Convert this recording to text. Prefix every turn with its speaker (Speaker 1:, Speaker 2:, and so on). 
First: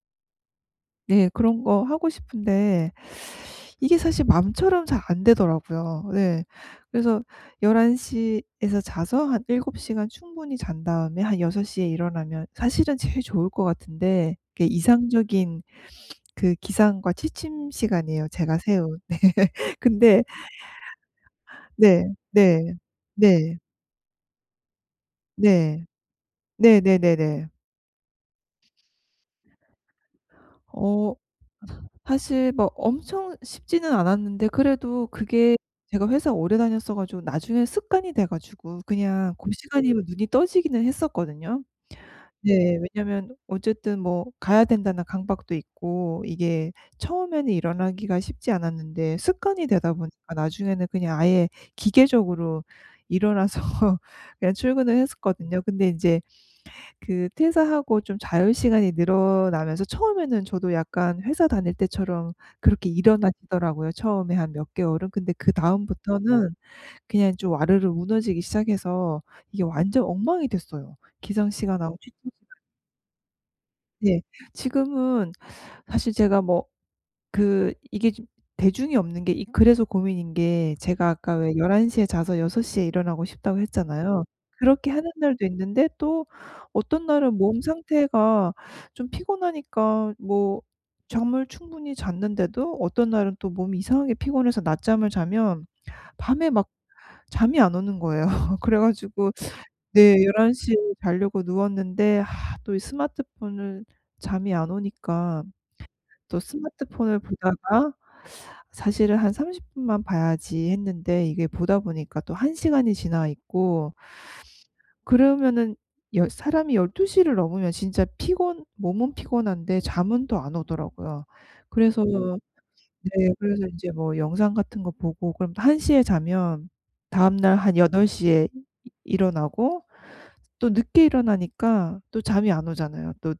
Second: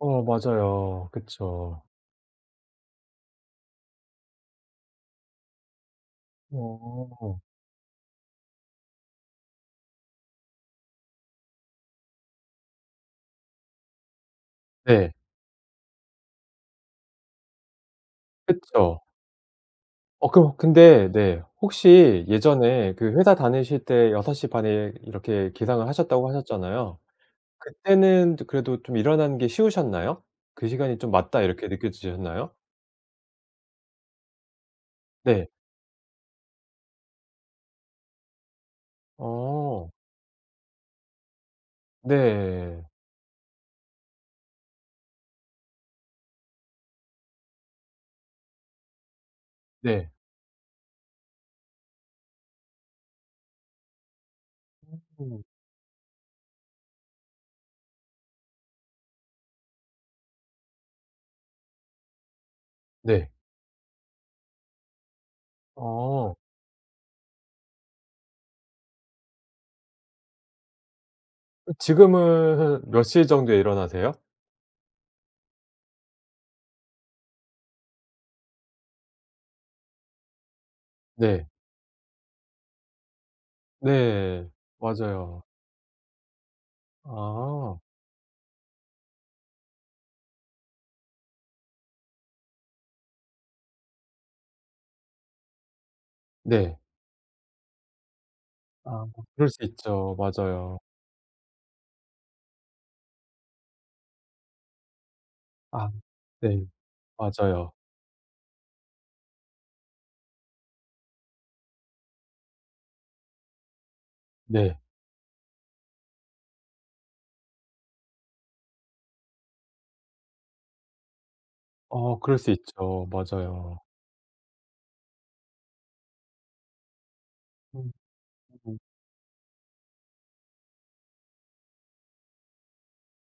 Speaker 1: 어 맞아요.
Speaker 2: 네. 그런 거
Speaker 1: 그쵸.
Speaker 2: 하고 싶은데 이게 사실 마음처럼 잘 안 되더라고요. 예. 그래서
Speaker 1: 어.
Speaker 2: 11:00 에서 자서 한 7 시간 충분히 잔 다음에 한 6:00 에 일어나면 사실은 제일 좋을 것 같은데 그게
Speaker 1: 네.
Speaker 2: 이상적인 그 기상과 취침 시간이에요 제가 세운.
Speaker 1: 그쵸.
Speaker 2: 근데
Speaker 1: 어 그럼 근데 네
Speaker 2: 네.
Speaker 1: 혹시
Speaker 2: 네.
Speaker 1: 예전에 그 회사
Speaker 2: 네.
Speaker 1: 다니실 때 6:30 에 이렇게
Speaker 2: 네.
Speaker 1: 기상을 하셨다고 하셨잖아요.
Speaker 2: 네네네네.
Speaker 1: 그때는 그래도 좀 일어나는 게 쉬우셨나요? 그 시간이 좀
Speaker 2: 어.
Speaker 1: '맞다.' 이렇게 느껴지셨나요?
Speaker 2: 사실 막 엄청 쉽지는 않았는데 그래도
Speaker 1: 네.
Speaker 2: 그게 제가 회사 오래 다녔어 가지고 나중에 습관이 돼 가지고 그냥 고
Speaker 1: 어.
Speaker 2: 시간이면 눈이 떠지기는 했었거든요. 네.
Speaker 1: 네.
Speaker 2: 왜냐면 어쨌든 뭐 '가야 된다.'는 강박도 있고 이게 처음에는 일어나기가 쉽지 않았는데 습관이 되다
Speaker 1: 네.
Speaker 2: 보니까 나중에는 그냥 아예 기계적으로 일어나서 그냥 출근을
Speaker 1: 음.
Speaker 2: 했었거든요. 근데 인제 그 퇴사하고 좀 자유시간이 늘어나면서 처음에는 저도 약간 회사 다닐 때처럼 그렇게
Speaker 1: 네.
Speaker 2: 일어나지더라고요 처음에 한 몇 개월은. 근데
Speaker 1: 어.
Speaker 2: 그다음부터는 그냥 좀 와르르 무너지기 시작해서 이게 완전 엉망이 됐어요 기상
Speaker 1: 어
Speaker 2: 시간하고 취침 시간이.
Speaker 1: 지금은 몇 시 정도에 일어나세요?
Speaker 2: 예. 지금은 사실 제가 뭐 그 이게 대중이 없는 게 그래서 고민인 게 제가 아까
Speaker 1: 네.
Speaker 2: 왜 "11:00 에 자서 6:00 에 일어나고 싶다."고 했잖아요.
Speaker 1: 네.
Speaker 2: 그렇게 하는
Speaker 1: 맞아요.
Speaker 2: 날도 있는데 또 어떤 날은 몸
Speaker 1: 아.
Speaker 2: 상태가 좀 피곤하니까 뭐 잠을 충분히 잤는데도 어떤 날은 또 몸이 이상하게 피곤해서 낮잠을 자면 밤에 막
Speaker 1: 네.
Speaker 2: 잠이 안 오는 거예요. 그래
Speaker 1: 아
Speaker 2: 가지고
Speaker 1: 그럴 수 있죠.
Speaker 2: 네. 11:00 에
Speaker 1: 맞아요.
Speaker 2: 자려고 누웠는데 아 또 스마트폰을 잠이 안 오니까
Speaker 1: 아.
Speaker 2: 또
Speaker 1: 네.
Speaker 2: 스마트폰을
Speaker 1: 맞아요.
Speaker 2: 보다가 사실은 '한 30 분만 봐야지.' 했는데 이게 보다 보니까 또 1 시간이 지나 있고
Speaker 1: 네.
Speaker 2: 그러면은 여 사람이 12:00를 넘으면 진짜 피곤 몸은 피곤한데 잠은 또 안 오더라고요. 그래서
Speaker 1: 어 그럴 수 있죠.
Speaker 2: 네. 그래서
Speaker 1: 맞아요.
Speaker 2: 인제 뭐 영상 같은 거 보고 그럼 1 시에 자면 다음날 한
Speaker 1: 음.
Speaker 2: 8:00 에
Speaker 1: 음.
Speaker 2: 이 일어나고 또 늦게 일어나니까 또 잠이 안 오잖아요 또